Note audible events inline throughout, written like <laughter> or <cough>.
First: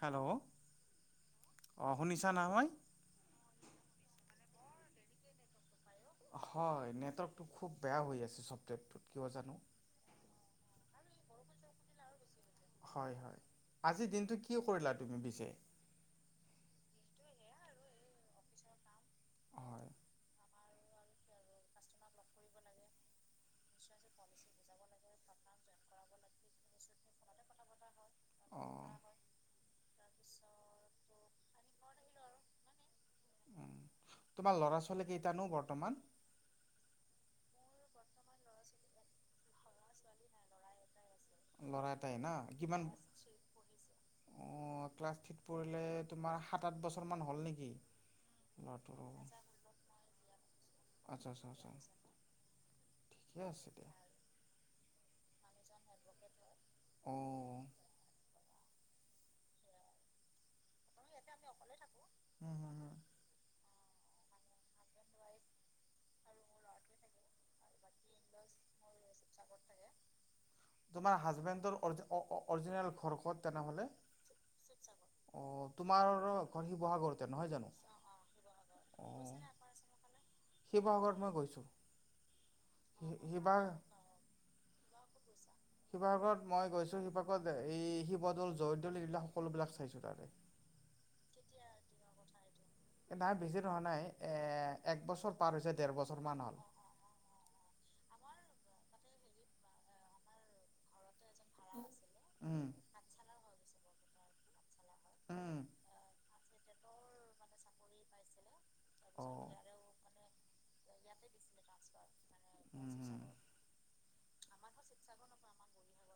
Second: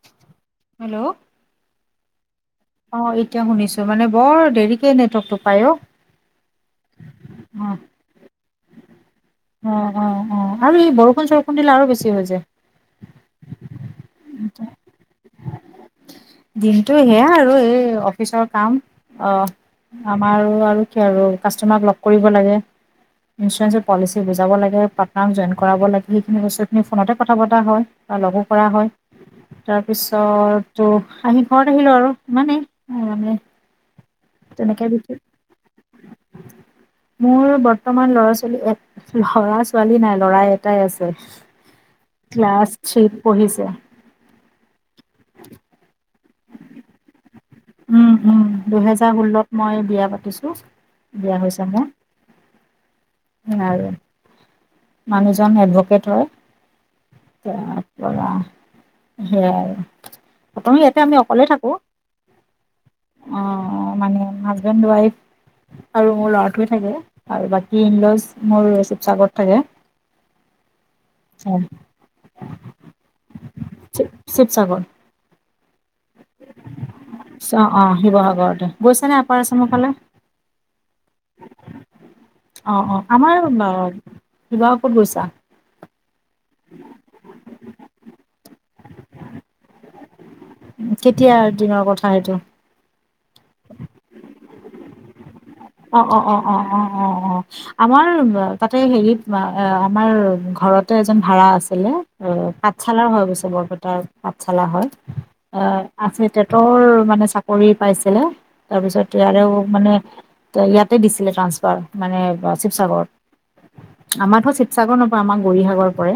Hello! Hello অ' শুনিছে? অ' এতিয়া শুনিছো মানে বৰ দেৰি কেনেটৱৰ্ক টো পায় অ', হয় নেটৱৰ্কটো খুব অ বেয়া হৈ আছে ছফটৱৰটোত কিবা জানো। খুন্দিলে আৰু বেছি হৈ যায়। হয়-হয়, আজিৰ দিনটো কি কৰিলা তুমি পিছে। দিনটো সেয়া আৰু এই অফিচৰ কাম হয় আমাৰ আৰু কি আৰু কাষ্টমাৰক লগ কৰিব লাগে ইঞ্চুৰেঞ্চৰ পলিচি বুজাব লাগে পাৰ্টনাৰক জইন কৰাব লাগে সেইখিনি বস্তুখিনি ফোনতে কথা পতা হয় বা লগো কৰা হয় অঁ তাৰপিছতো আহি ঘৰত আহিলোঁ আৰু মানে অ', উম তোমাৰ লৰা ছোৱালী কেইটানো বৰ্তমান মোৰ বৰ্তমান ল'ৰা ছোৱালী, ল'ৰা ছোৱালী নাই লৰা এটাই আছে। ল'ৰা এটাই না ক্লাছ কিমান থ্ৰিট পঢ়িছে। অঁ ক্লাছ থ্ৰীত পৰিলে তোমাৰ সাত আঠ বছৰ মান হ'ল নেকি উম-উম ল'ৰাটোৰ দুহেজাৰ ষোল্লত মই বিয়া পাতিছো আচ্ছা বিয়া আচ্ছা আচ্ছা হৈছে ঠিকে মোৰ আছে দিয়া আৰু মানুহজন এডভকেট হয় অঁ তাৰ পৰা সেয়াই আৰু প্ৰথমি ইয়াতে আমি অকলে থাকো অ', মানে হাজবেণ্ড ৱাইফ আৰু মোৰ ল'ৰাটোৱে থাকে আৰু বাকী ইনলজ মোৰ শিৱসাগ। ত তাকে তোমাৰ হাজবেডৰ অ-অৰিজিনেল ঘৰখন তেনেহলে শিৱসাগৰ তোমাৰ ঘৰ শিৱসাগৰতে নহয় জানো? অ' শিৱসাগৰতে গৈছ নে অ', আপাৰ চাম ফালে শিৱসাগৰত মই গৈছোঁ, অ-অ আমাৰ শিৱা শিৱসাগত গৈছা। শিৱসাগৰত মই গৈছো শিৱসাগৰত এই শিৱদৌল জয়দৌল এইবিলাক সকলোবিলাক চাইছো তাৰে কেতিয়া দিনৰ কথা সেইটো। নাই বেছি নহোৱা নাই এ একবছৰ পাৰ হৈছে ডেৰ অ', অ', বছৰ অ', মান অ', হ'ল। অ', অ', অ', আমাৰ তাতে হেৰিত আমাৰ ঘৰতে এজন ভাড়া আছিলে উম, পাঠশালাৰ হৈ অবৈছে এটা পাঠ চালা হয়। এ উম, আছে তেটৰ মানে চাকৰিত পাইছেলে। তাৰপিছত ইয়াৰে অ'। মানে ত ইয়াতে দিছিলে ট্ৰান্সফাৰ মানে বা উম, শিৱসাগৰ। উম, আমাৰতো শিৱসাগৰ নপৰে আমাৰ গৌৰীসাগৰ পৰে।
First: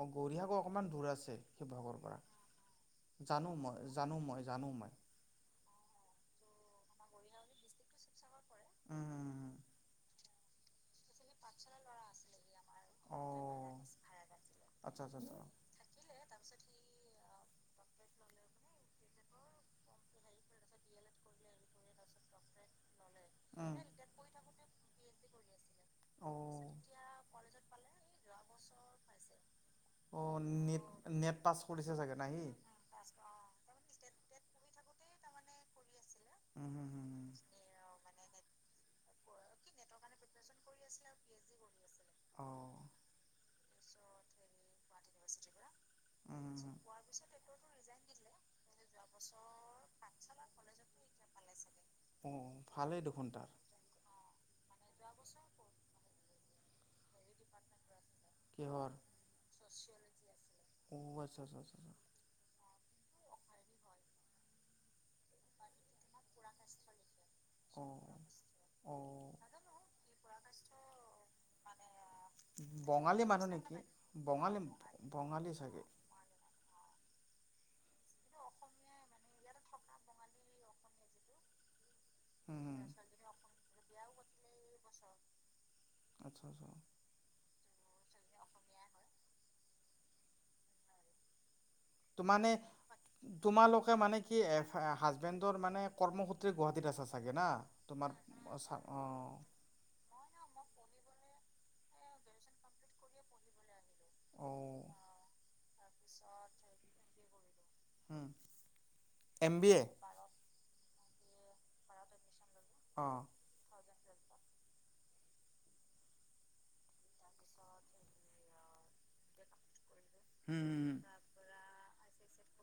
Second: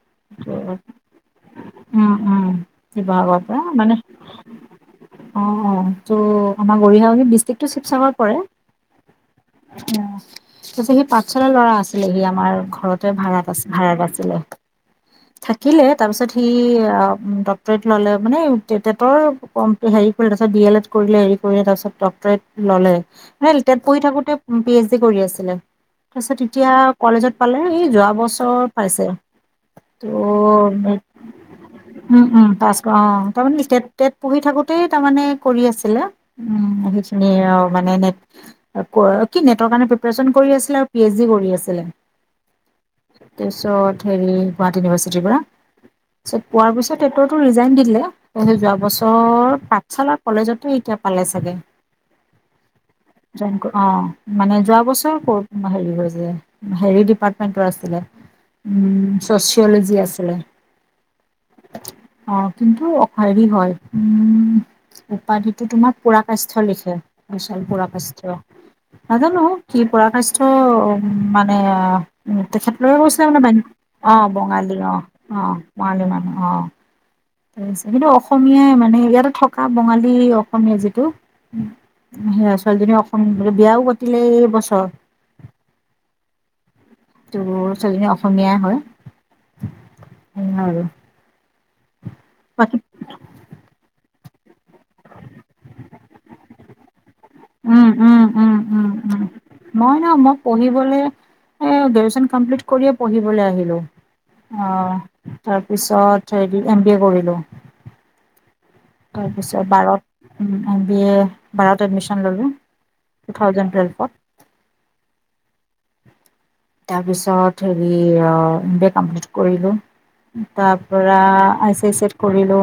অ' গৌৰীসাগৰ অকমান দূৰ আছে। শিৱসাগৰৰ উম, পৰা উম শিৱসাগৰৰ জানো, পৰা মই মানে জানো, মই জানো মই অ অ ত' আমাৰ গৌৰীসাগটো ডিষ্ট্ৰিক্টো শিৱসাগৰ পৰে। উম। উম, উম। তচলি সি পা চনৰ ল'ৰা আছিলে সি আমাৰ ঘৰতে অ ভাড়াত আছ ভাড়াত আছিলে। আচ্ছা আচ্ছা আচ্ছা থাকিলে তাৰপিছত সি ড ট্ৰেড ল'লে মানে টেটৰ হেৰি কৰি তাৰ পিছত ডি এল এড কৰিলে, হেৰি কৰিলে তাৰপিছত ডক্তৰেট ল'লে। ভাল উম টেট পঢ়ি থাকোতে পি এইচ ডি কৰি আছিলে, তাৰ অ পিছত এতিয়া কলেজত পালে, এই যোৱা বছৰ পাইছে। ত' অ নেট নেট পাছ কৰিছে চাগে উম না সি উম পাছ অ' তাৰমানে ষ্টেট টেট পঢ়ি থাকো তেই তাৰমানে কৰি আছিলে। হম উম হম সিখিনি হম অ' মানে নে আকৌ কি নেটৰ কাৰনে প্ৰিপেয়াৰেশ্যন কৰি আছিলে আৰু পি এইচি কৰি আছিলে। অ তাৰপিছত হেৰি গুৱাহাটী ইউনিভাৰ্চিটিৰ পৰা। তাৰপিছত উম হম পোৱাৰ হম পিছত টেটৰটো ৰিজাইন দি দিলে। ত' যোৱা বছৰ পাঠশালাত কলেজতে এতিয়া পালে চাগে। অ ভালেই দেখোন তাৰ জইন কৰি অ' মানে যোৱা বছৰ ক'ত হেৰি হৈ যায়। হেৰি ডিপাৰ্টমেন্টৰ আছিলে কিহৰ উম ছচিয়লজি আছিলে, অ আচ্ছা আচ্ছা আচ্ছা আচ্ছা অ' কিন্তু ভাৰি হয়। উম উপাধিটো তোমাক পুৰাকাষ্ঠ লিখে, বিশাল অ পুৰাকষ্ঠ অ নাজানো কি পুৰকায়ষ্ঠ লিখে পুৰকায়ষ্ঠ নাজানো কি পুৰকায়ষ্ঠ মানে তেখেতলৈ বঙালী গৈছিলে, মানুহ মানে, নেকি আহ বঙালী অ বঙালী আহ চাগে বঙালী মানুহ আহ। ত আছে কিন্তু অসমীয়াই মানে ইয়াতে থকা বঙালী অসমীয়া যিটো। সেইয়া ছোৱালীজনী আচ্ছা অসম বিয়াও ক- তিলেই বছৰ। আচ্ছা আচ্ছা। তোৰ ছোৱালীজনী অসমীয়াই হয়। এ আৰু ত মানে, বাকী তোমালোকে মানে কি এ হাজবেণ্ডৰ মানে কৰ্মসূত্ৰে গুৱাহাটীত আছা? চাগে না উম তোমাৰ উম উম উম উম অঁ মই ন মই পঢ়িবলে এ গ্ৰেজুৱেচন কমপ্লিট কৰিয়ে পঢ়িবলৈ আহিলো। অঁ অ' তাৰপিছত হেৰি, এম বি এ কৰিলো। অ'। তাৰপিছত বাৰত উ বি এ ভাৰত এডমিশ্যন ল'লোঁ। অঁ টু থাউজেন্ড টুৱেলভত। তাৰপিছত হেৰি অ', এম বি এ কমপ্লিট কৰিলো। তাৰ পৰা আই কৰিলো,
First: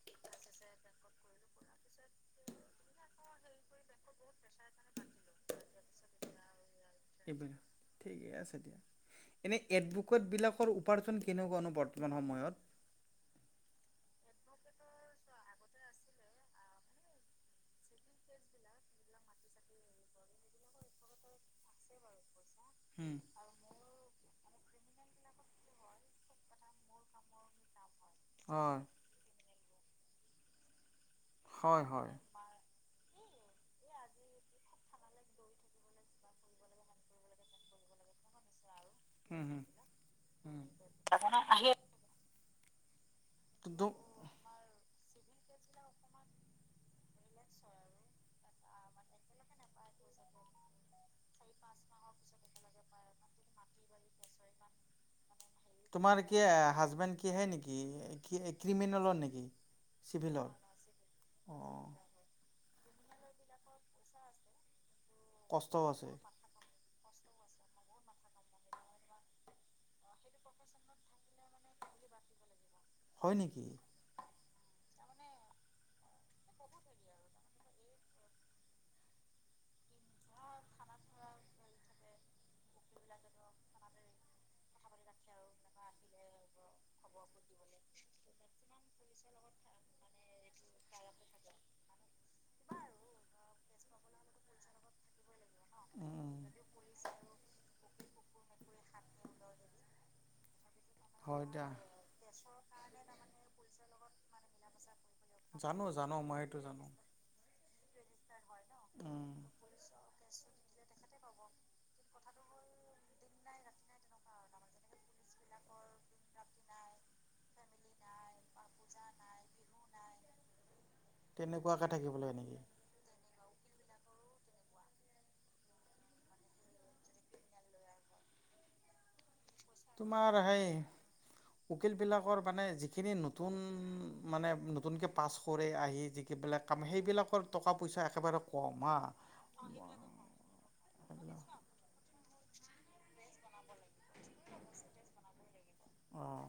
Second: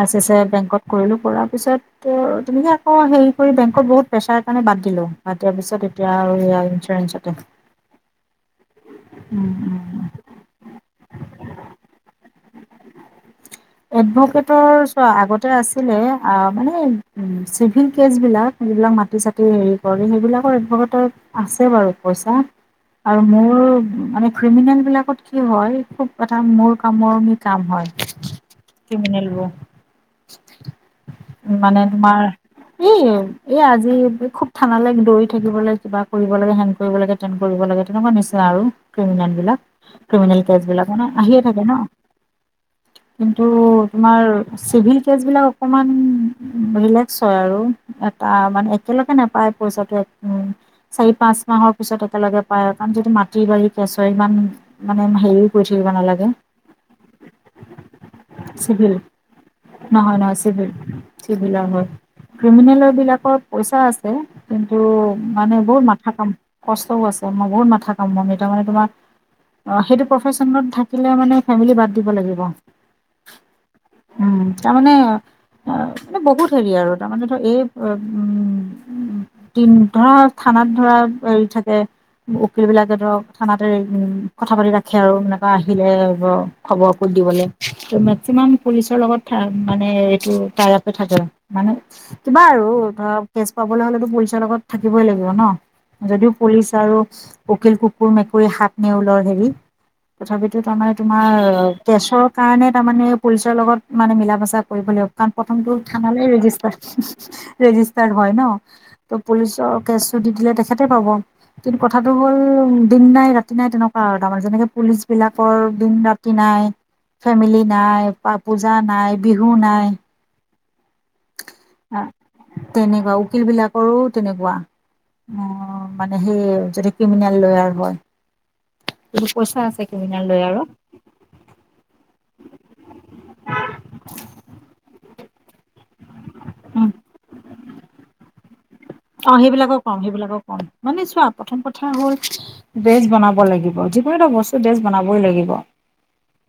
আই চি চি আই বেংকত কৰিলো, কৰাৰ পিছত তেনেকে আকৌ হে কৰি বেংত বহুত প্ৰেছাৰ কাৰণে বাদ দিলো বাদ দিয়াৰ পিছত এতিয়া আৰু ফ্ৰেন্ঞ্চতে ঠিক আছে দিয়া, এনে এডভোকেত বিলাকৰ উপাৰ্জন কেনেকুৱানো বৰ্তমান সময়ত? ময়ত এডভকেটৰ চোৱা, আগতে আছিলে আ মানে চিভিল কেচবিলাক যিবিলাক মাটি চাটি হেৰি কৰে সেইবিলাকৰ এডভকেটৰ আছে বাৰু পইচা। হুম আৰু মোৰ মানে ক্ৰিমিনেলবিলাকত কি হয় খুব এটা মোৰ কামুৰনি কাম হয়। হয় ক্ৰিমিনেলবো <inaudible> উ মানে হয় হয় তোমাৰ ই এই আজি খুব থানালে দৌৰি থাকিবলে কিবা কৰিব লাগে হেং কৰিব লাগে টেন কৰিব লাগে তেনেকুৱা নিচিনা আৰু। হুম হুম ক্ৰিমিনেলবিলাক ক্ৰিমিনেল হুম কেচবিলাক মানে আহিয়ে থাকে ন। কিন্তু তো তোমাৰ চিভিল কেচবিলাক অকমান ৰিলেক্স হয় আৰু এটা মানে একেলগে নেপায়। পইচাটো এক চাৰি পাঁচ মাহৰ পিছত একেলগে পায়, কাৰণ যিটো মাটি বাৰী কেছ হয় ইমান মানে হেৰি তোমাৰ কি হাজবেণ্ড কে সেই নেকি? কি চিভিল, ক্ৰিমিনেলৰ নেকি? নহয় নহয় চিভিলৰ চিভিল। চিভিলৰ হয় অঁ ক্ৰিমিনেল বিলাকৰ পইচা আছে কিন্তু- মানে বহুত কষ্টও মাথা আছে। কাম কষ্টও আছে। মই বহুত মাথা কাম মনাৰ মানে তোমাৰ সেইটো প্ৰফেচনত থাকিলে মানে ফেমিলি বাদ দিব লাগিব। উম <inaudible> তাৰমানে মানে বহুত হেৰি আৰু তাৰমানে ধৰ এই উম তি ধৰা থানাত ধৰা হেৰি থাকে উকিল বিলাকে ধৰক থানাতে উ কথা পাতি ৰাখে আৰু এনেকুৱা আহিলে খবৰ কো দিবলৈ। ত মেক্সিমাম পুলিচৰ লগত মানে এইটো টাইআপে থাকে মানে। কিবা আৰু, ধৰ কেচ পাবলৈ হলেতো পুলিচৰ লগত থাকিবই লাগিব ন যদিও উম। পুলিচ আৰু উকিল কুকুৰ মেকুৰী সাপ নেউলৰ হেৰি তথাপিতো আমাৰ তোমাৰ হয় দিয়া। কেছত কাৰণে তাৰ মানে পুলিচৰ লগত মানে মিলা মেচা কৰিব লাগে হক, কাৰণ প্ৰথমটো জানো জানো থানালৈ মই সেইটো ৰেজিষ্টাৰ জানো ৰেজিষ্টাৰ্ড হয় ন ত' উম। পুলিচৰ কেচো দি দিলে তেখেতে পাব। কিন্তু কথাটো হ'ল দিন নাই ৰাতি নাই তেনেকুৱা আৰু তাৰমানে যেনেকে পুলিচ বিলাকৰ দিন ৰাতি নাই। ফেমিলি নাই বা পূজা নাই বিহু নাই। তেনেকুৱাকে থাকিব লাগ নেকি তেনেকুৱা উকিল বিলাকৰো তেনেকুৱা মানে সেই যদি ক্ৰিমিনেল লয়াৰ হয়। পইচা আছে ক্ৰিমিনেল তোমাৰ সেই লয়াৰৰ উকিল বিলাকৰ মানে যিখিনি নতুন মানে নতুনকে পাছ কৰে আহি যিবিলাক কাম সেইবিলাকৰ টকা পইচা এবাৰ অ সেইবিলাকৰ কম সেইবিলাকৰ কম, মানে চোৱা সেইবিলাক। প্ৰথম কথা হ'ল ড্ৰেচ বনাব লাগিব যিকোনো এটা বস্তু ড্ৰেচ বনাবই লাগিব। অহ।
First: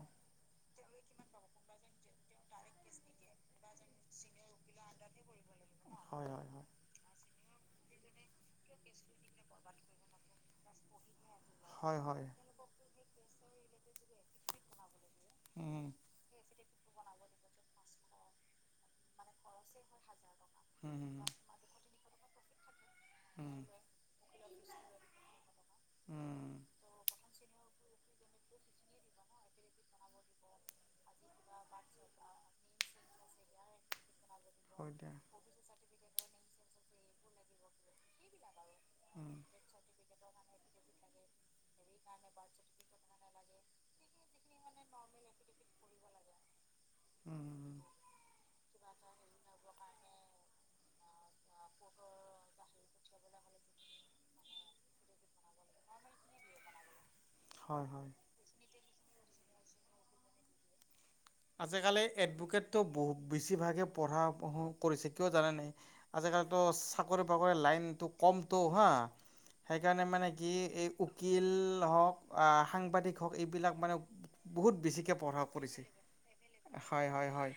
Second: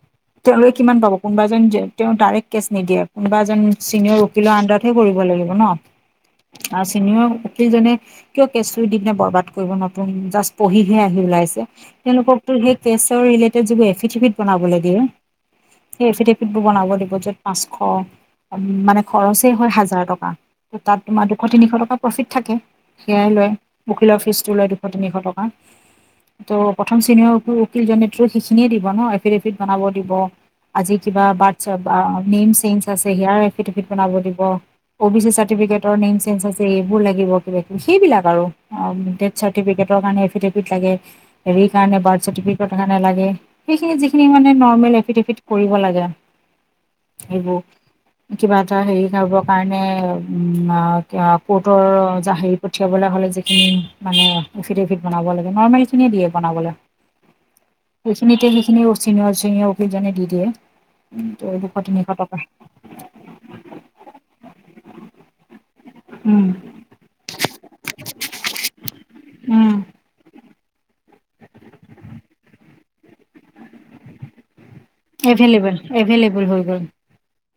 আৰু এই কিমান পাব কোনোবা এজন তেওঁ ডাইৰেক্ট কেছ নিদিয়ে, কোনোবা এজন চিনিয়ৰ উকিলৰ আডাৰতহে কৰিব লাগিব ন। হয় হয় আৰু চিনিয়ৰ প্ৰতিজনে কিয় কেঁচু দি পিনে বৰবাদ কৰিব নতুন জাষ্ট পঢ়িহে আহি ওলাই ছে হয় হয় হয় তেওঁলোককো সেই ফেচাৰ ৰিলেটিদ যদি এফিচ এফিদ বনাবলে দিয়ে উম এ এফিদ এফিদ টো বনাব দিব য'ত পাঁচশ মানে খৰচেই হয় হাজাৰ টকা ত তাত তোমাৰ উম দুশ তিনিশ টকাত থাকে সেয়াই লয় উম উকিলৰ ফিচ জুলাই দুশ তিনিশ টকা উম ত' প্ৰথম শ্ৰেণীঅৰ ওপ কিজামেট্ৰি সেইখিনিয়ে দিব ন এফিডেভিট বনাব দিব আজি কিবা বাৰ্ট চা বাঅ নেম চে্জ আছে হেয়াৰ এফিডেফিট বনাব দিব হয় অ দিয়া বি চি চাৰ্টিফিকেটৰ নেম চেঞ্জ আছে এইবোৰ লাগিব কিবা কিবি সেইবিলাক আৰু আৰু ডেট উম। চাৰ্টিফিকেটৰ কাৰণে এফিডেফিট লাগে হেৰি কাৰণে বাৰ্থ চাৰ্টিফিকেট কাৰণে লাগে সেইখিনি যিখিনি মানে নৰ্মেল এফিডেভিট কৰিব লাগে সেইবোৰ উম কিবা ত হেৰি কৰিবৰ কাৰণে উম অ কোৰ্টৰ জাহিৰ পঠিয়াবলৈ হলে যিখিনি মানে এফিডেফিট বনাব লাগে নৰ্মেল খিনিয়ে দিয়ে বনাবলে হয় হয়। এইখিনিতে সেইখিনিও চিনিয়ছ ইয় অফি জানে দি দিয়ে দুশ আজিকালি তিনিশ টকা এডভোকেতটো বু বেছিভাগে পঢ়া পঢ়ো কৰিছে কিয় জানে নাই আজিকালিতো চাকৰি পাবলৈ লাইনটো কমটো হা সেইকাৰণে মানে কি এই উকিল হওক আ সাংবাদিক হওক এইবিলাক মানে বহুত বেছিকে পঢ়া এভেইলেবল পঢ়িছে এভেইলেবল হৈ গ'ল হয় হয় হয়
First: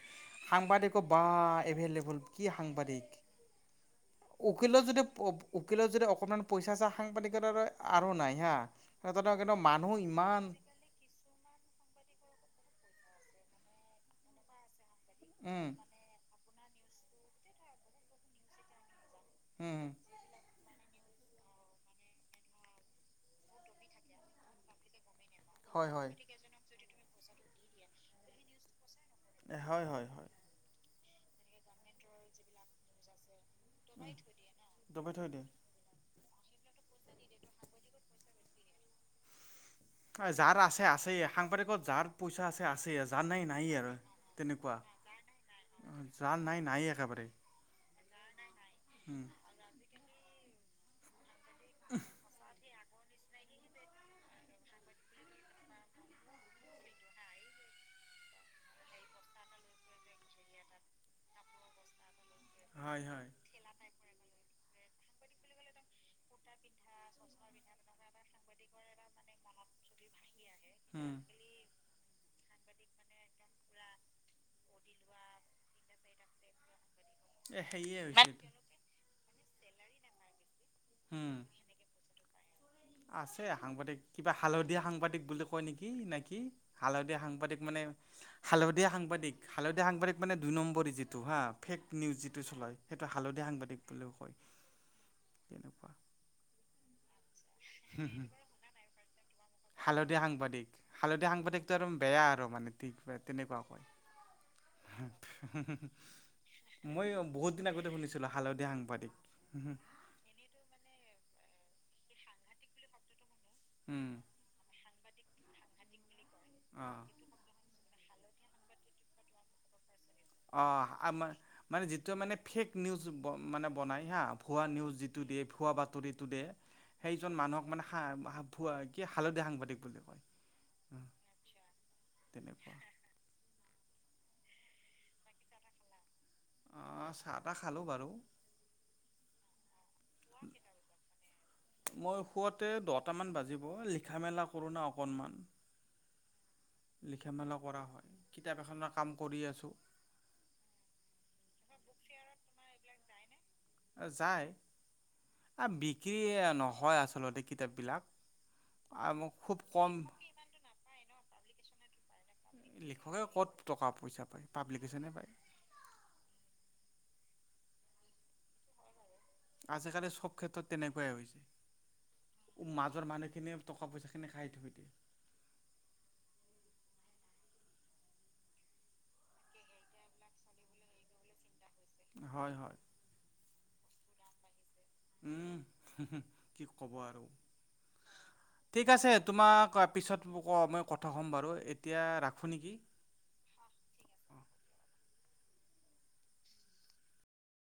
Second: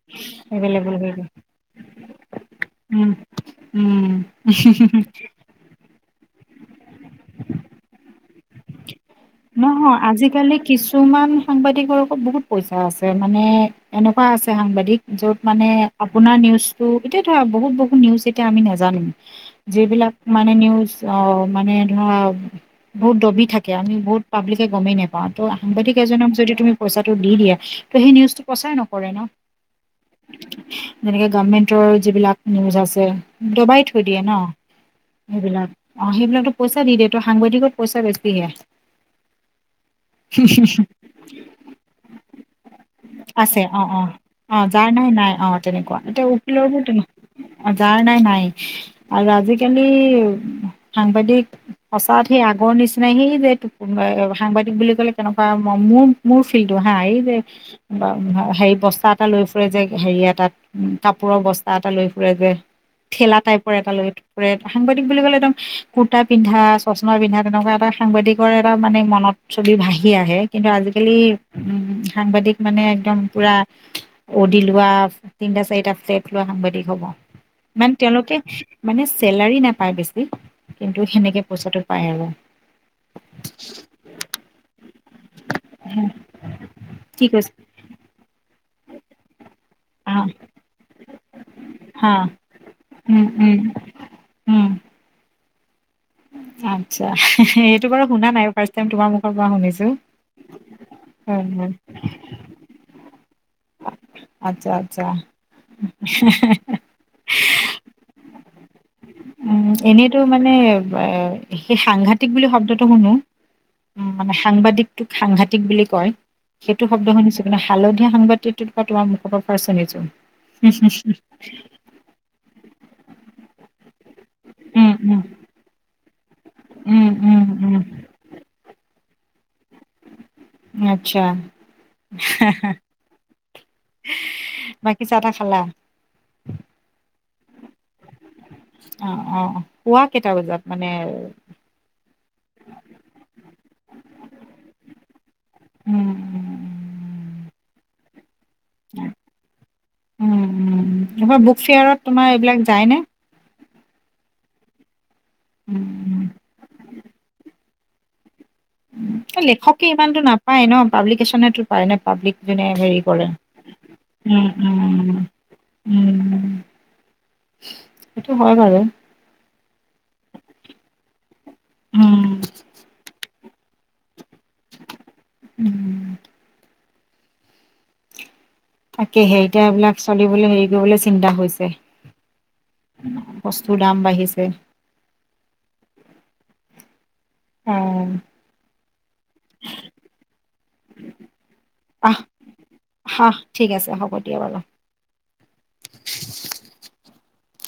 এভেইলেবল সাংবাদিকো হৈ গ'ল বা এভেলেবোল কি সাংবাদিক উম উম উকিলো যদি উপ উকিলো যদি অস অকণমান পইচা চা সাংবাদিকত আক আৰু নাই হা তাতে কিন্তু মানুহ নহয় ইমান আজিকালি কিছুমান সাংবাদিকৰ আক বহুত পইচা আছে মানে এনেকুৱা আছে সাংবাদিক য'ত মানে উম আপোনাৰ নিউজ ত' এতিয়া ধৰা বহুত বহুত নিউজ এতিয়া আমি নাজানিম উম যিবিলাক মানে নিউজ অ মানে ধৰা বহুত দবি থাকে আমি বহুত পাব্লিছে গমে নে পা ত হয় সাংবাদিক হয় এজনক যদি তুমি পইচা টো দি দিয়া টো সেই নিজটো প্ৰচাৰ ন কৰে ন হয় হয় হয় তেনেকে গভমেন্টৰ যিবিলাক নিউজ আছে। দবাই থৈ দিয়ে ন দবাই থৈ দিয়ে এইবিলাক। অ' সেইবিলাকতো পইচা দি দিয়ে টো সাংবাদিকত পইচা বেছিহে যাৰ আছে আছেই সাংবাদিকত যাৰ পইচা আছে আছেই যাৰ নাই আছে নাই অ' আৰু অ' ও তেনেকুৱা যাৰ নাই নাই, অ' তেনেকুৱা এতিয়া যাৰ নাই উকিলৰ নাই একেবাৰে অ' যাৰ নাই নাই উম আৰু আজিকালি সাংবাদিক সঁচাত সেই আগৰ নিচ <inaudible> কোনোবাই সাংবাদিক বুলি কলে কেনেকুৱা মোৰ মোৰ ফিল্টো, হা এই যে হেৰি বস্তা এটা লৈ ফুৰে যে হেৰি এটাত কাপোৰৰ বস্তা এটা লৈ। ফুৰে যে হয় হয় ঠেলা টাইপৰ এটা লৈ ফুৰে। সাংবাদিক বুলি ক'লে একদম কুৰ্তা পিন্ধা, চশমা পিন্ধা, তেনেকুৱা এটা সাংবাদিক। <unintelligible> এটা মানে মনত ছবি ভাহি আহে। কিন্তু আজিকালি উম উম সাংবাদিক মানে একদম পুৰা, অদি লোৱা, তিনিটা চাৰিটা ফ্লেট লোৱা সাংবাদিক হ'ব। এ মানে সেয়ে তেওঁলোকে হৈছে মানে চেলাৰী নাপায় বেছি। কিন্তু উম সেনেকে পইচাটো পাই আৰু। আছে সাংবাদিক কিবা হালধীয়া সাংবাদিক বুলি কয় নেকি, নেকি হালধীয়া কি কৈছে সাংবাদিক মানে হা'লধীয়াা সাংবাদিক। হা'লধীয়া সাংবাদিক হা মানে দুই নম্বৰ যিটো হা ফেক হা নিউজ যিটো চলাই সেইটো উম হা'লধীয়া উম সাংবাদিক বুলিও কয়। উম তেনেকুৱা আচ্ছা। এইটো বাৰু শুনা নাই ফাৰ্ষ্ট টাইম তোমাৰ মুখৰ পৰা শুনিছো হা'লধীয়া সাংবাদিক হা'লধীয়া হয় হয় সাংবাদিকটো এক বেয়া আৰু মানে ঠিক তেনেকুৱা কয়। আচ্ছা আচ্ছা মই বহুত দিন আগতে শুনিছিলো হা'লধীয়া ধীয়া সাংবাদিক। উম, এনেইতো মানে এ সেই সাংঘতিক বুলি শব্দটো শুনো। উম, মানে সাংবাদিক তোক সাংঘাতিক বুলি কয়। সেইটো অ শব্দ শুনিছো না হা'লধীয়া সাংবাদিকটো তোমাৰ মুখৰ পৰা ৰ্ফাষ্ট শুনিছো। অ', আ মানে যিটো মানে ফেক নিউজ মানে বনাই হা ভুৱা উম নিউজ উম যিটো দিয়ে ভুৱা বাতৰিটো দিয়ে উম সেইজন উম মানুহক উম মানে হা ভুৱা কি হা'লধীয়া সাংবাদিক। বুলি কয় আচ্ছা। তেনেকুৱা বাকী চাহ তাহ খালা? অঁ চাহ তাহ খালোঁ বাৰু অ অ পুৱা কেইটা বজাত মানে মই খুৱতে দহট মান বাজিব লিখা মেলা কৰো না অকনমান উম লিখা মেলা কৰা হয় কিতাপ এখনৰ কাম কৰি আছোঁ উম উম উম বুক ফেয়াৰত তোমাৰ এইবিলাক যায়নে আহ যাই আ বিক্ৰী উম নহয় আচলতে বিলাক লেখকে ইমানতো নাপায় ন পাব্লিকেশ্বনেো পনে পাব্লিক নে হেৰি লিখকে কৰে ক'ত টকা পইচা পায় উম উম পাব্লিকেশ্যনে পায় উ এইটো হয় বাৰেু আজিকালি চব ক্ষেত্ৰত তেনেকুৱাই উম হৈছে মাজৰ মানুহখিনিয়ে <inaudible> <inaudible> উম তাকেহে এতিয়া এইবিলাক চলিবলৈ হেৰি কৰিবলে চিন্তা হৈছে। হয় হয় বছ- <unintelligible> দাম বাঢ়িছে। <inaudible> অ ঠিক আছে। তোমাক পিছত ম'ক মই কথা ক'ম বাৰু এতিয়া আহ ৰাখো নেকি? আহ ঠিক আছে হ'ব দিয়া বাৰু